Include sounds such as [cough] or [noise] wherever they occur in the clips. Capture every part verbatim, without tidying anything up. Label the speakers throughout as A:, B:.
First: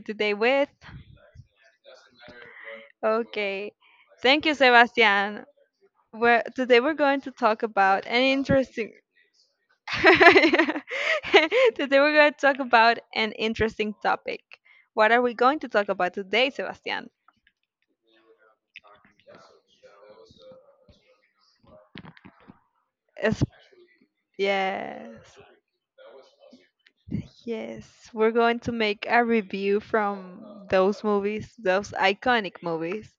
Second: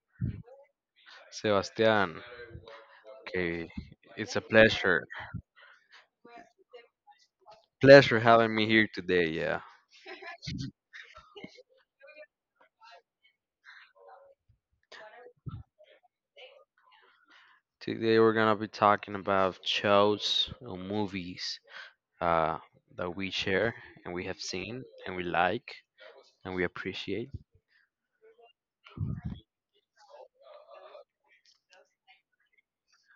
A: today with.
B: Sebastian, okay,
A: Okay,
B: it's a
A: thank you,
B: pleasure.
A: Sebastian. We're, today we're going to talk about
B: Pleasure
A: an
B: having me here
A: interesting.
B: today. Yeah,
A: [laughs] Today we're going to talk about an interesting topic. What are we going to talk about today, Sebastian?
B: today we're gonna be talking about shows or movies uh, that we
A: Es-
B: share and we have seen and we
A: yes,
B: like and we appreciate.
A: yes, we're going to make a review from those movies, those iconic movies.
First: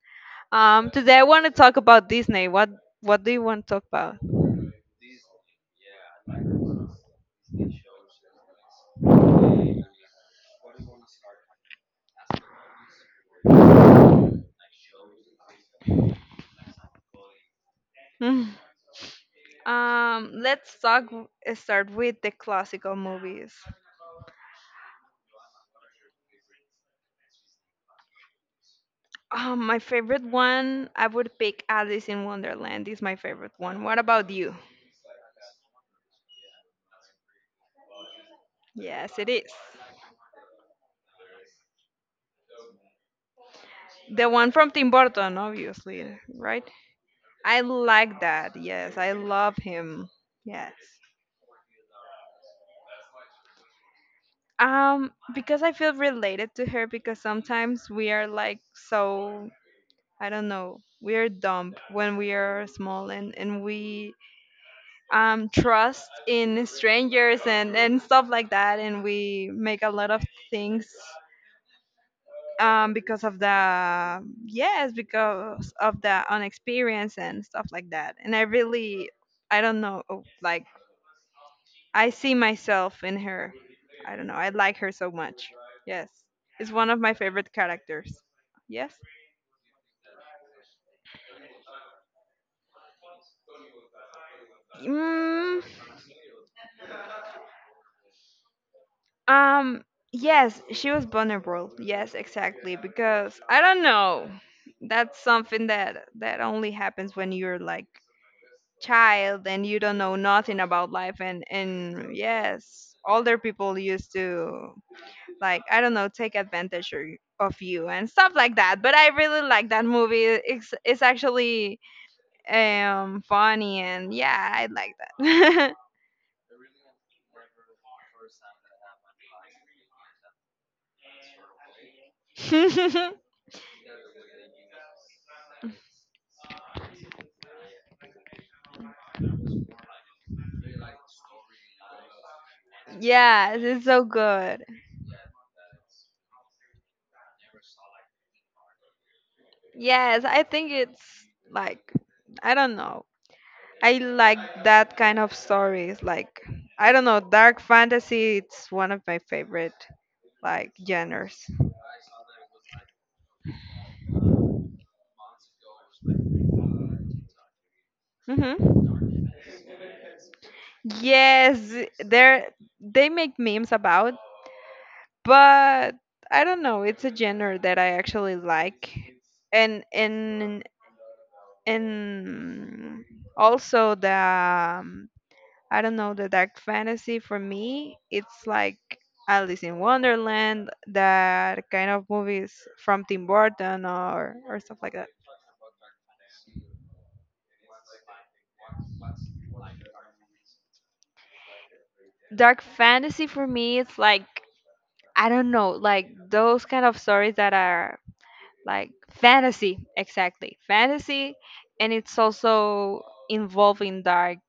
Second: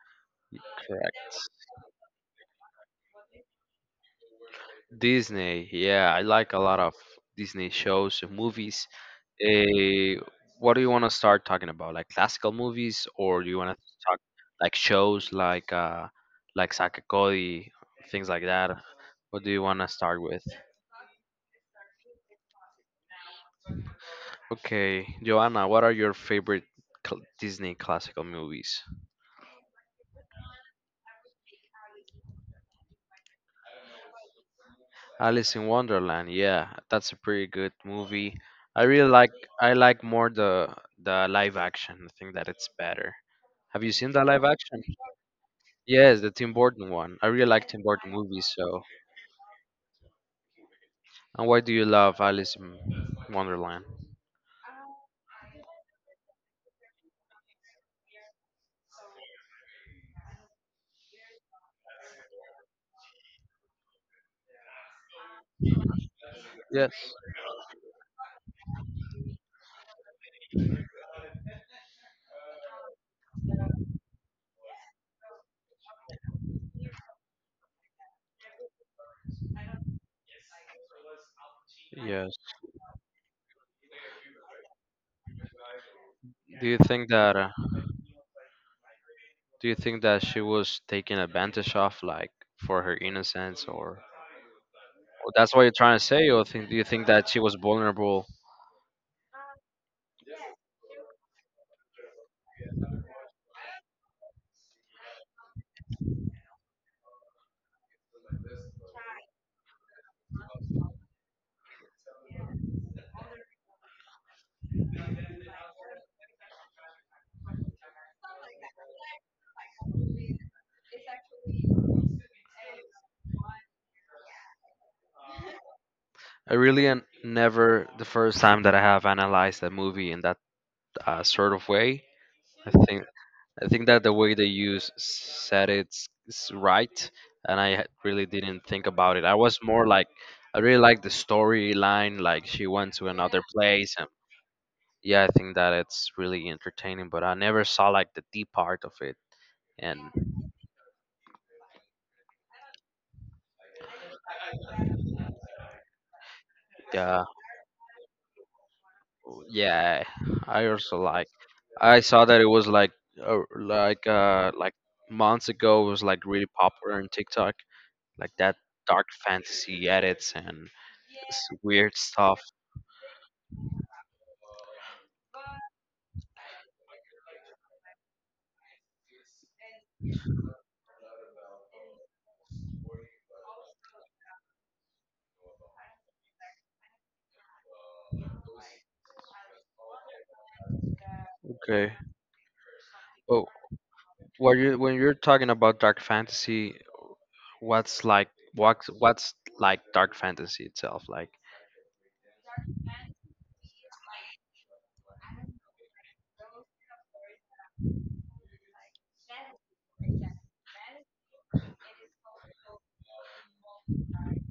A: Um, today I
B: Correct.
A: want to talk about Disney. What What do you want to talk
B: Disney. Yeah, I like a lot of Disney shows and movies. Eh, what do you want to start talking about? Like classical movies, or do you want to talk like shows like uh, like Saka things like
A: about? [laughs]
B: that. What do you want to start
A: Um,
B: with?
A: let's talk. eh, Start with the classical movies.
B: Okay, Joanna, what are your favorite cl- Disney classical movies?
A: Um, my favorite one, I would pick Alice in Wonderland. Is my favorite one. What about you?
B: Alice in Wonderland. Yeah, that's a pretty good movie. I really
A: Yes, it
B: like
A: is.
B: I like more the the live action. I think that it's better. Have you seen the
A: The
B: live
A: one from
B: action?
A: Tim Burton, obviously,
B: Yes, the Tim
A: right?
B: Burton one. I really
A: I
B: like Tim Burton
A: like
B: movies,
A: that.
B: so.
A: Yes, I love him. Yes.
B: And why do you love Alice in Wonderland?
A: Um, because I feel related to her because sometimes we are like so I don't know, we are dumb when we are small, and and we um, trust in
B: Yes.
A: strangers, and, and stuff like that. And we make a lot of things um, because of the, yes, because of the unexperience and stuff like that. And I really, I don't know, oh, like, I see
B: Yes.
A: myself in her. I don't know. I like her so much. Yes.
B: Do
A: It's
B: you
A: one of
B: think
A: my
B: that uh,
A: favorite characters. Yes.
B: Do you think that she was taken advantage of, like for her innocence, or, or that's
A: Mm,
B: what you're trying to say, or think, do you think that she was vulnerable?
A: Um, yes, she was vulnerable. Yes, exactly. Because I don't know. That's something that that only happens when you're like child and you don't know nothing about life, and and yes, older people used to like I don't know take advantage or of you and stuff like that. But I really like that movie. It's it's actually um funny, and yeah, I like that.
B: I really an- never the first time that I have analyzed that movie in that uh, sort of way. I think I think that the way they use said it's, it's right, and I had- really didn't think about it. I was more
A: [laughs]
B: like I really like the storyline, like she went to another
A: Yes, it's
B: place,
A: so
B: and
A: good.
B: yeah, I think that it's really entertaining. But I never saw like the deep part of it. And
A: Yes, I think it's like I don't know. I like that kind of stories. Like I don't know,
B: yeah
A: dark fantasy. It's one of my favorite
B: yeah I
A: like
B: also like,
A: genres.
B: I saw that it was like uh, like uh like months ago it was like really popular on TikTok, like that
A: Hmm.
B: dark fantasy edits and s-
A: Yes,
B: weird stuff.
A: there they make memes about, but I don't know. It's a genre that I actually like, and and and also the um, I don't know, the dark fantasy for me, it's like Alice in Wonderland, that
B: Okay.
A: kind of movies from Tim
B: Oh,
A: Burton, or
B: when
A: or
B: you
A: stuff
B: when
A: like that.
B: you're talking about dark fantasy, what's like, what's what's like dark fantasy itself, like
A: Dark fantasy for me, it's like I don't know, like those kind of stories that are like fantasy, exactly. Fantasy, and it's also involving dark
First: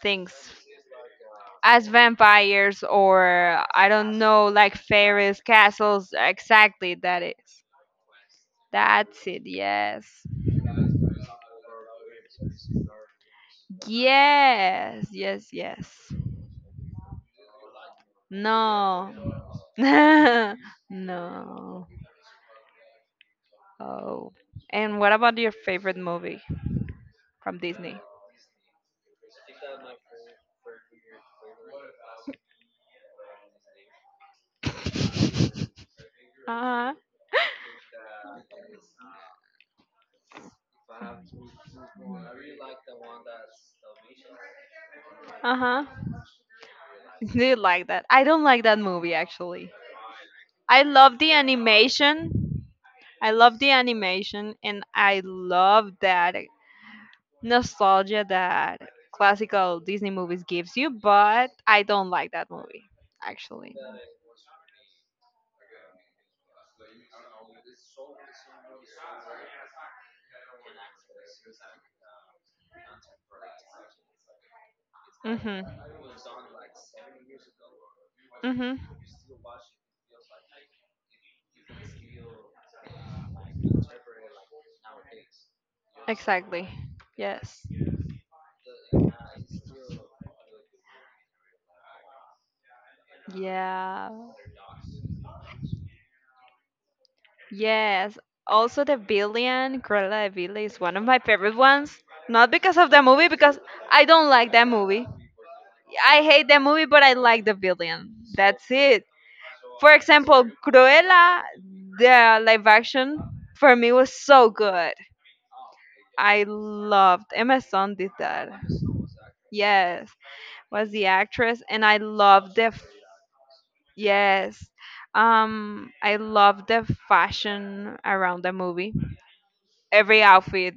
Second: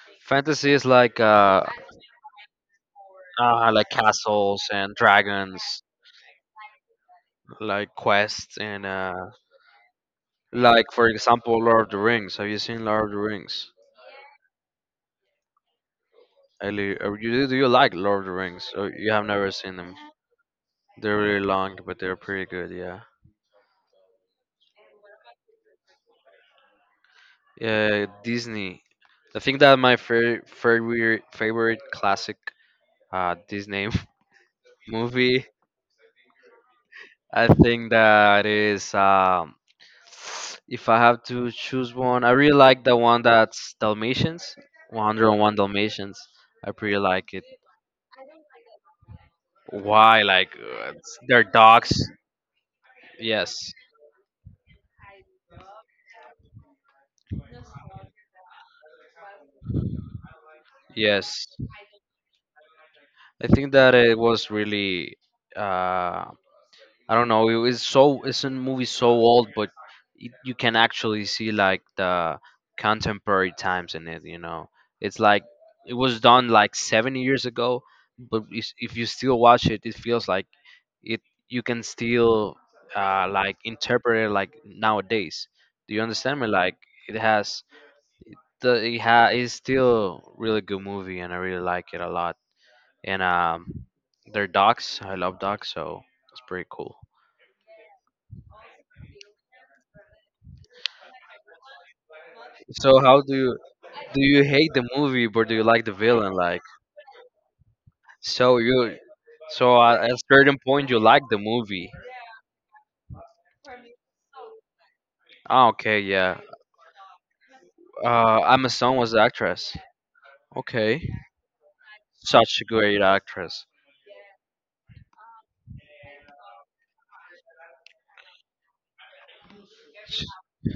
A: things
B: Fantasy is like uh,
A: as vampires or
B: uh
A: I
B: like
A: don't know,
B: castles
A: like
B: and
A: fairies,
B: dragons,
A: castles. Exactly, that is.
B: like quests and
A: That's
B: uh
A: it. Yes.
B: like, for example, Lord of the Rings. Have you seen Lord of the Rings?
A: Yes. Yes. Yes.
B: Eli- or you- Do you like Lord of the Rings? Or you
A: No.
B: have never seen them?
A: [laughs]
B: They're really long,
A: No.
B: but they're pretty good. Yeah.
A: Oh. And what about your favorite movie from Disney? [laughs]
B: Yeah, Disney. I think that my fa- favorite favorite classic uh Disney [laughs] movie.
A: Uh huh.
B: I think that is um if I have to choose one, I really like the one that's Dalmatians,
A: Uh
B: one oh one
A: huh.
B: Dalmatians. I pretty like it.
A: Did [laughs] like that. I don't like that movie actually.
B: Why? Like
A: I
B: uh,
A: love
B: it's-
A: the
B: they're dogs.
A: animation. I love the
B: Yes,
A: animation, and I love that nostalgia that classical Disney movies gives you.
B: yes.
A: But I don't like that movie
B: I think
A: actually.
B: that it was really, uh, I don't know, it was so, it's a movie so old, but it, you can actually see like the contemporary times in it, you know. It's like,
A: Mhm.
B: it was done like seventy years ago, but if,
A: Mhm.
B: if you still watch it, it feels like it you can still uh, like interpret it like nowadays. Do you understand me?
A: Exactly.
B: Like it
A: Yes.
B: has the it ha is still really good movie and I really like it a lot. And um,
A: Yeah.
B: they're dogs. I love dogs, so it's pretty cool.
A: Yes. Also, the villain, Cruella de Vil, is one of my favorite ones. Not because of
B: So
A: the
B: how
A: movie,
B: do you,
A: because I
B: do
A: don't
B: you
A: like that
B: hate the
A: movie.
B: movie, but do you like the
A: I
B: villain?
A: hate the
B: Like
A: movie, but I like the villain.
B: so
A: That's
B: you,
A: it.
B: so
A: For
B: at a
A: example,
B: certain point you like the
A: Cruella,
B: movie.
A: the live action, for me was so good.
B: Ah, okay, yeah.
A: I loved Emma Stone did
B: Uh,
A: that.
B: Emma Stone was the actress.
A: Yes, was
B: Okay,
A: the actress, and I love
B: such a
A: the f-
B: great actress.
A: yes, um, I love the fashion around the movie, every
B: Sh-
A: outfit,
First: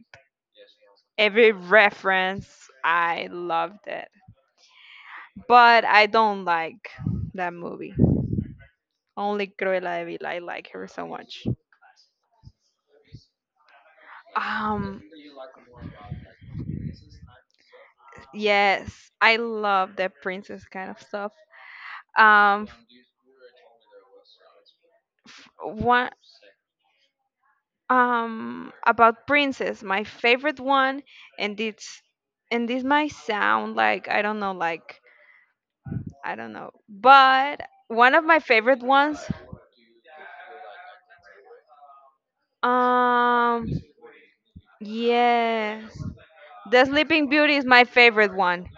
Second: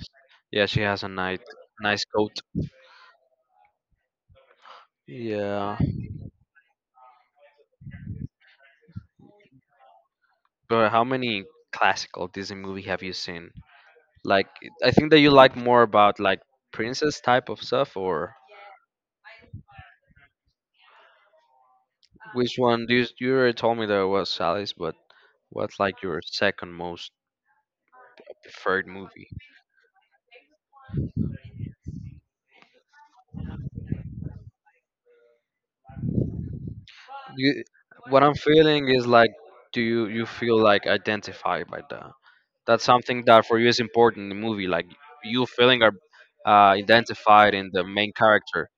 B: Yeah, she has a nice,
A: every
B: nice coat.
A: reference. I loved it.
B: Yeah.
A: But I don't like that movie. Only Cruella de Vil. I like her
B: But how
A: so
B: many
A: much.
B: classical Disney movie have you seen? Like, I
A: Um,
B: think that you like more about like princess type of stuff, or
A: yes, I love that princess kind of stuff.
B: which
A: Um,
B: one? Do you, you already told me there was Alice, but what's like
A: One
B: your second most
A: um
B: preferred
A: about
B: movie?
A: princess my favorite one, and it's and this might sound like I don't know like I don't know. But
B: You,
A: one
B: what
A: of
B: I'm
A: my favorite
B: feeling is
A: ones,
B: like, do you you feel like identified by the, that's something that for you
A: um
B: is important in the movie, like you feeling are
A: yes.
B: uh,
A: The Sleeping
B: identified
A: Beauty is
B: in the
A: my
B: main
A: favorite
B: character.
A: one.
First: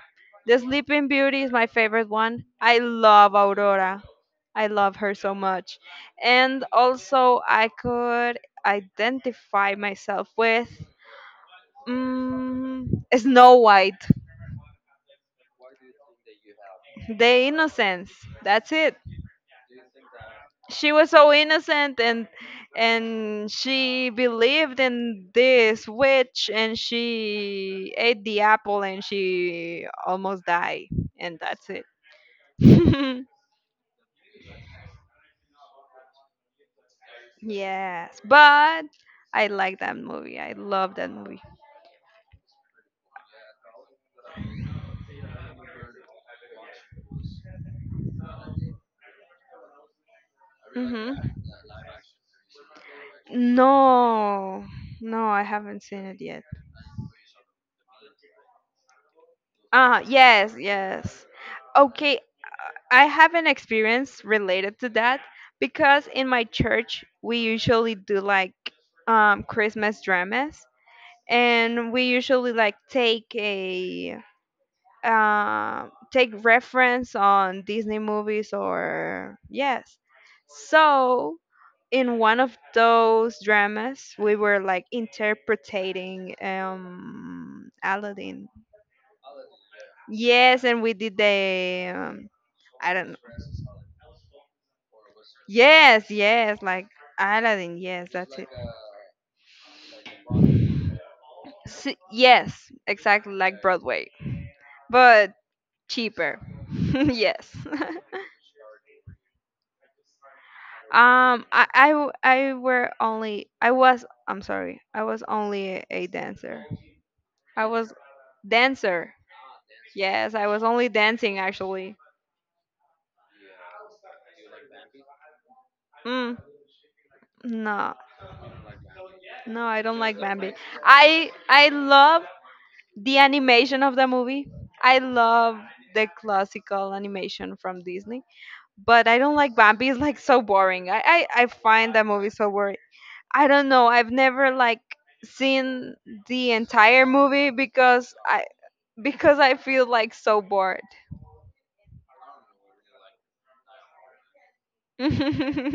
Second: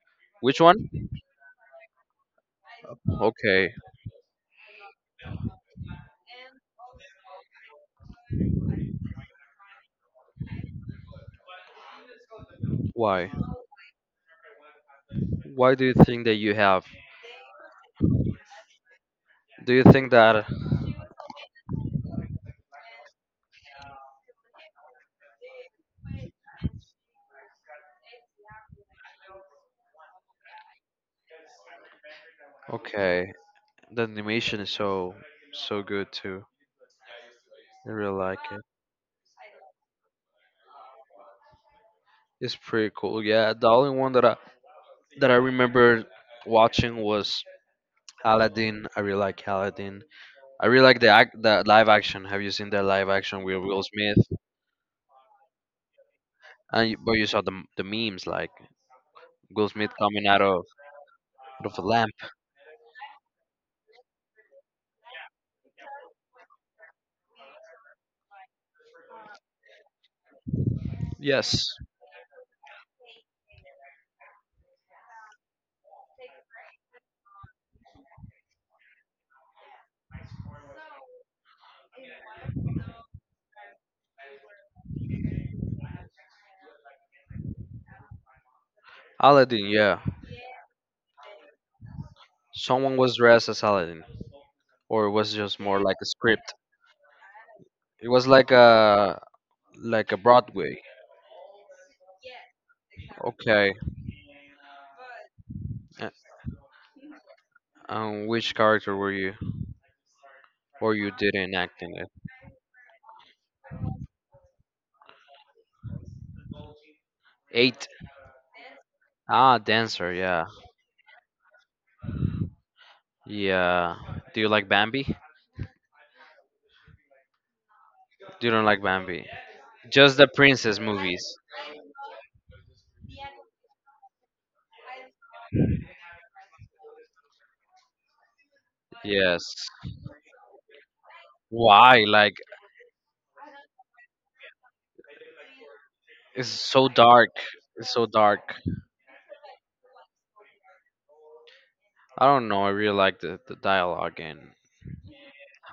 A: The
B: Which one?
A: Sleeping Beauty is my favorite one. I love
B: Okay,
A: Aurora. I love her so much. And also I could identify myself with mm,
B: why?
A: Snow White.
B: Why do you think that you have?
A: The innocence. That's it.
B: Do you think that
A: She was so innocent, and and she believed in this witch, and she ate the apple, and she almost died, and that's it. [laughs]
B: okay, the animation is so so good too? I really
A: Yes,
B: like it.
A: but I like that movie. I love that movie.
B: It's pretty cool. Yeah, the only one that I that I remember watching was Aladdin. I really like Aladdin. I really like the
A: Hmm.
B: act, the live action. Have you seen the live action with Will Smith?
A: No, no, I haven't seen it yet.
B: And you, but you saw the the memes like Will Smith
A: Ah,
B: coming out
A: yes,
B: of
A: yes.
B: out of a lamp.
A: Okay, I have an experience related to that, because in my church we usually do like um, Christmas dramas,
B: Yes,
A: and we usually like take a uh, take reference on Disney movies or yes. So in one of those dramas, we were like interpreting um, Aladdin.
B: Aladdin. Yeah,
A: Yes, and we did the um, I
B: someone
A: don't know.
B: was dressed as Aladdin, or it was just more like a
A: Yes,
B: script.
A: yes, like Aladdin. Yes,
B: It was
A: that's it.
B: like a like a Broadway.
A: S- yes, exactly like
B: Okay.
A: Broadway, but
B: Uh,
A: cheaper. [laughs] Yes. [laughs]
B: Um, which character were you, or you
A: um,
B: didn't
A: I,
B: act
A: I
B: in it?
A: w- I were only I was I'm sorry, I was only a a dancer. I
B: Eight.
A: was dancer.
B: Ah, dancer.
A: Yes, I
B: Yeah.
A: was only dancing actually.
B: Yeah. Do you like Bambi? Do
A: Mm, no,
B: You don't like Bambi?
A: no, I don't
B: Just
A: like
B: the
A: Bambi.
B: princess movies.
A: I I love the animation of the movie. I love the classical animation from Disney, but I don't like
B: Yes.
A: Bambi. [laughs] It's like so boring. I, I, I find that
B: Why?
A: movie
B: Like
A: so boring. I don't know. I've never like seen
B: it's
A: the
B: so
A: entire
B: dark.
A: movie,
B: It's so
A: because
B: dark.
A: I because I feel like so bored.
B: I don't know. I really like the, the dialogue and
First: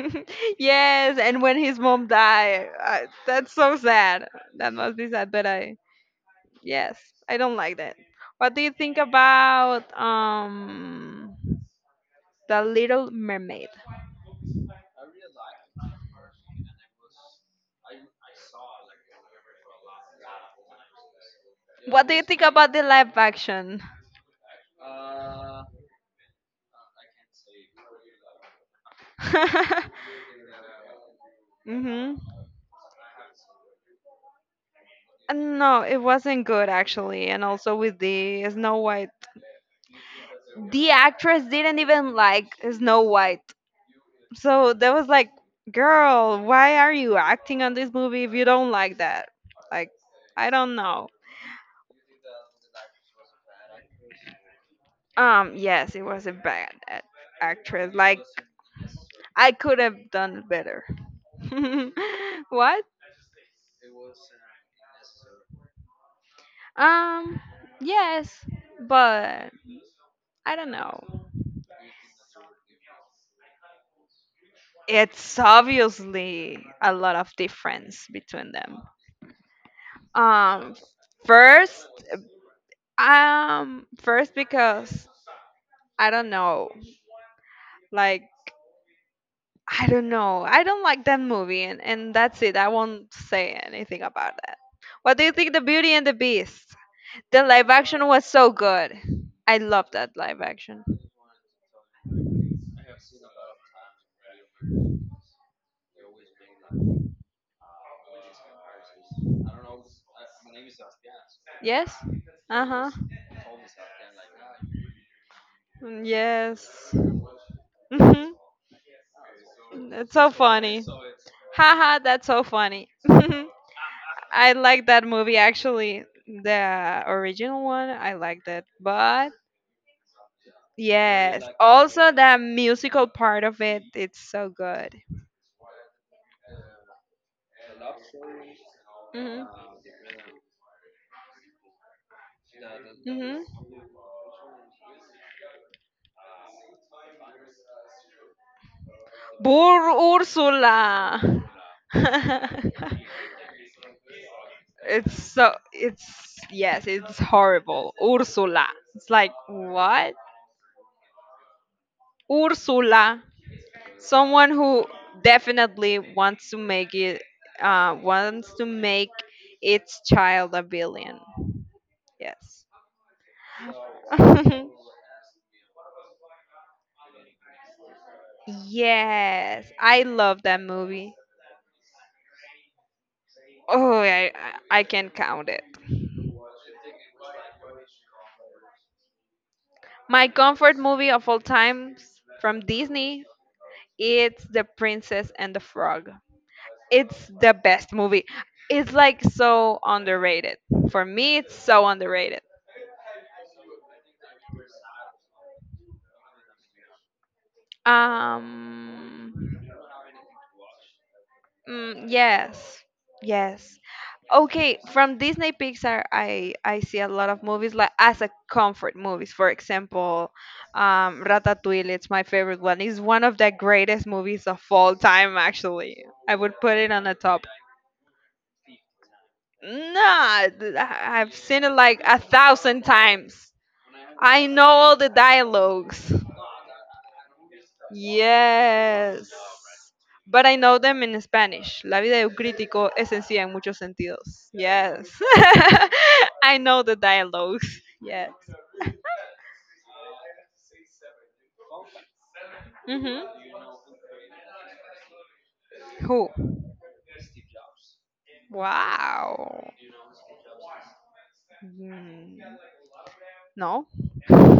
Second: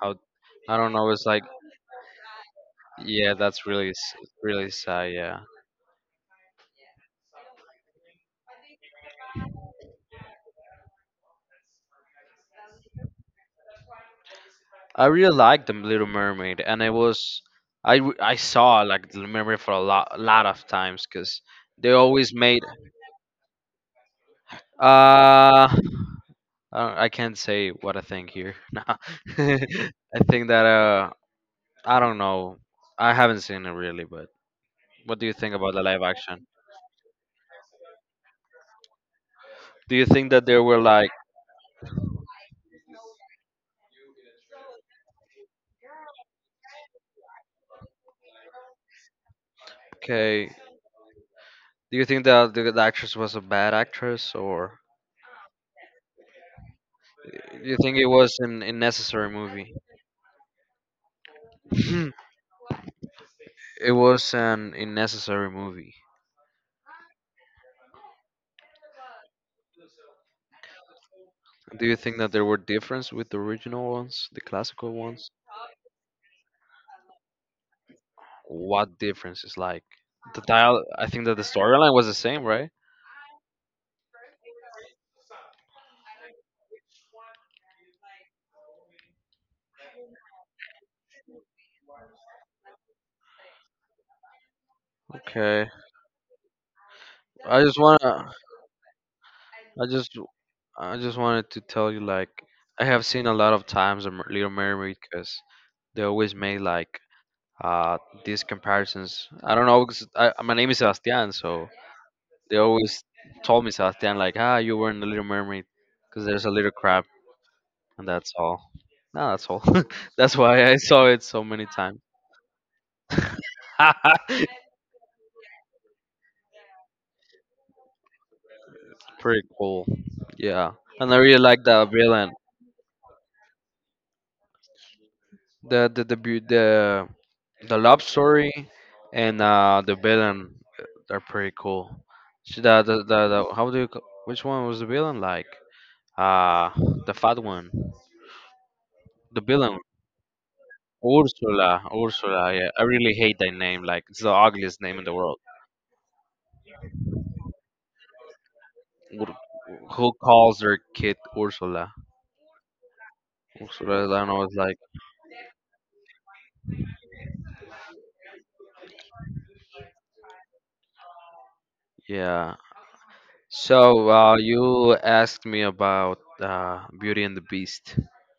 B: how I don't know.
A: Yes,
B: It's like
A: and when his mom died, I,
B: yeah,
A: that's
B: that's
A: so
B: really s-
A: sad.
B: really
A: That must be
B: sad.
A: sad.
B: Yeah,
A: But I, yes, I don't like that. What do you think about um? The Little Mermaid.
B: I really liked the Little Mermaid, and it was I w- I saw like the Little Mermaid for a lot lot of times because they
A: What do you
B: always
A: think
B: made
A: about the live action?
B: uh uh, I can't say what I think here. [laughs] Nah. [laughs]
A: [laughs]
B: I think that uh I don't
A: Mhm.
B: know. I haven't seen it really, but. What do you
A: Uh,
B: think about the
A: No, it
B: live action?
A: wasn't good actually, and also with the Snow White.
B: Do you think that they were
A: The
B: like,
A: actress didn't even like Snow White. So that was like, girl, why are you acting on this movie if you don't like that? Like,
B: okay,
A: I don't know.
B: do you think that the, the actress was a bad actress or
A: Um, yes, it was a bad act-
B: do you think
A: actress.
B: it
A: Like
B: was an unnecessary
A: I
B: movie?
A: could have done better. [laughs]
B: [clears throat]
A: What?
B: [laughs] it was an unnecessary movie.
A: Um, yes, but I don't know.
B: Do you think that there were difference with the original ones, the classical ones?
A: It's obviously a lot of difference between them.
B: What difference is like the
A: Um,
B: dial? I think that the
A: first,
B: storyline was the same, right?
A: um, first because I don't know. Like I don't know. I don't like that movie, and and that's it. I won't say anything about that. What do you think, The
B: Okay.
A: Beauty and the Beast? The
B: I
A: live
B: just
A: action was
B: wanna.
A: so good. I
B: I
A: love
B: just
A: that live action.
B: I just wanted to tell you, like, I have seen a lot of times a Mer- Little Mermaid because they always made like uh these comparisons. I don't know, 'cause I, my name is Sebastian, so
A: Yes?
B: they
A: Uh huh.
B: always told me Sebastian, like, ah, you were in the Little Mermaid because there's a little
A: Yes.
B: crab, and that's
A: Mhm.
B: all. No, that's all.
A: That's
B: [laughs]
A: so
B: that's why I
A: funny.
B: saw it so many times.
A: Haha, that's so funny. [laughs]
B: [laughs]
A: I like that movie actually. The original one, I liked it. But
B: Pretty cool. Yeah, and I really
A: yes,
B: like the
A: also
B: villain.
A: the musical part of it, it's so good.
B: the the the beau- the, the love story and uh the villain uh, are pretty cool. So the, the, the, the how do you ca- which one was the villain like? Uh the fat one. The villain
A: Bur Ursula.
B: Ursula. Ursula,
A: [laughs]
B: yeah. I really hate that name, like it's the ugliest name in the
A: it's
B: world.
A: so it's Yes, it's horrible. Ursula. It's
B: Ur-
A: like
B: Who
A: what?
B: calls their kid Ursula?
A: Ursula.
B: Ursula, I don't know,
A: Someone
B: it's like
A: who definitely wants to make it uh wants to make its child a billion.
B: yeah.
A: Yes.
B: So uh you
A: [laughs]
B: asked me about uh Beauty and the Beast.
A: Yes, I love that movie. Oh, I I I can count it. My comfort movie of all times from Disney, it's The Princess and the Frog. It's the best movie. It's like so underrated. For me, it's so underrated. Um, mm, yes, yes. Okay, from Disney Pixar, I I see a lot of movies like as a comfort movies. For example, um, Ratatouille. It's my favorite one. It's one of the greatest movies of all time. Actually, I would put it on the top. Nah, th- I- I've seen it like a thousand times. I know all the dialogues. Yes. But I know them in Spanish. La vida de un crítico es sencilla en muchos sentidos. Yes. [laughs] I know the dialogues. Yes. [laughs] Hmm. Who? Wow. Mm. No. [laughs]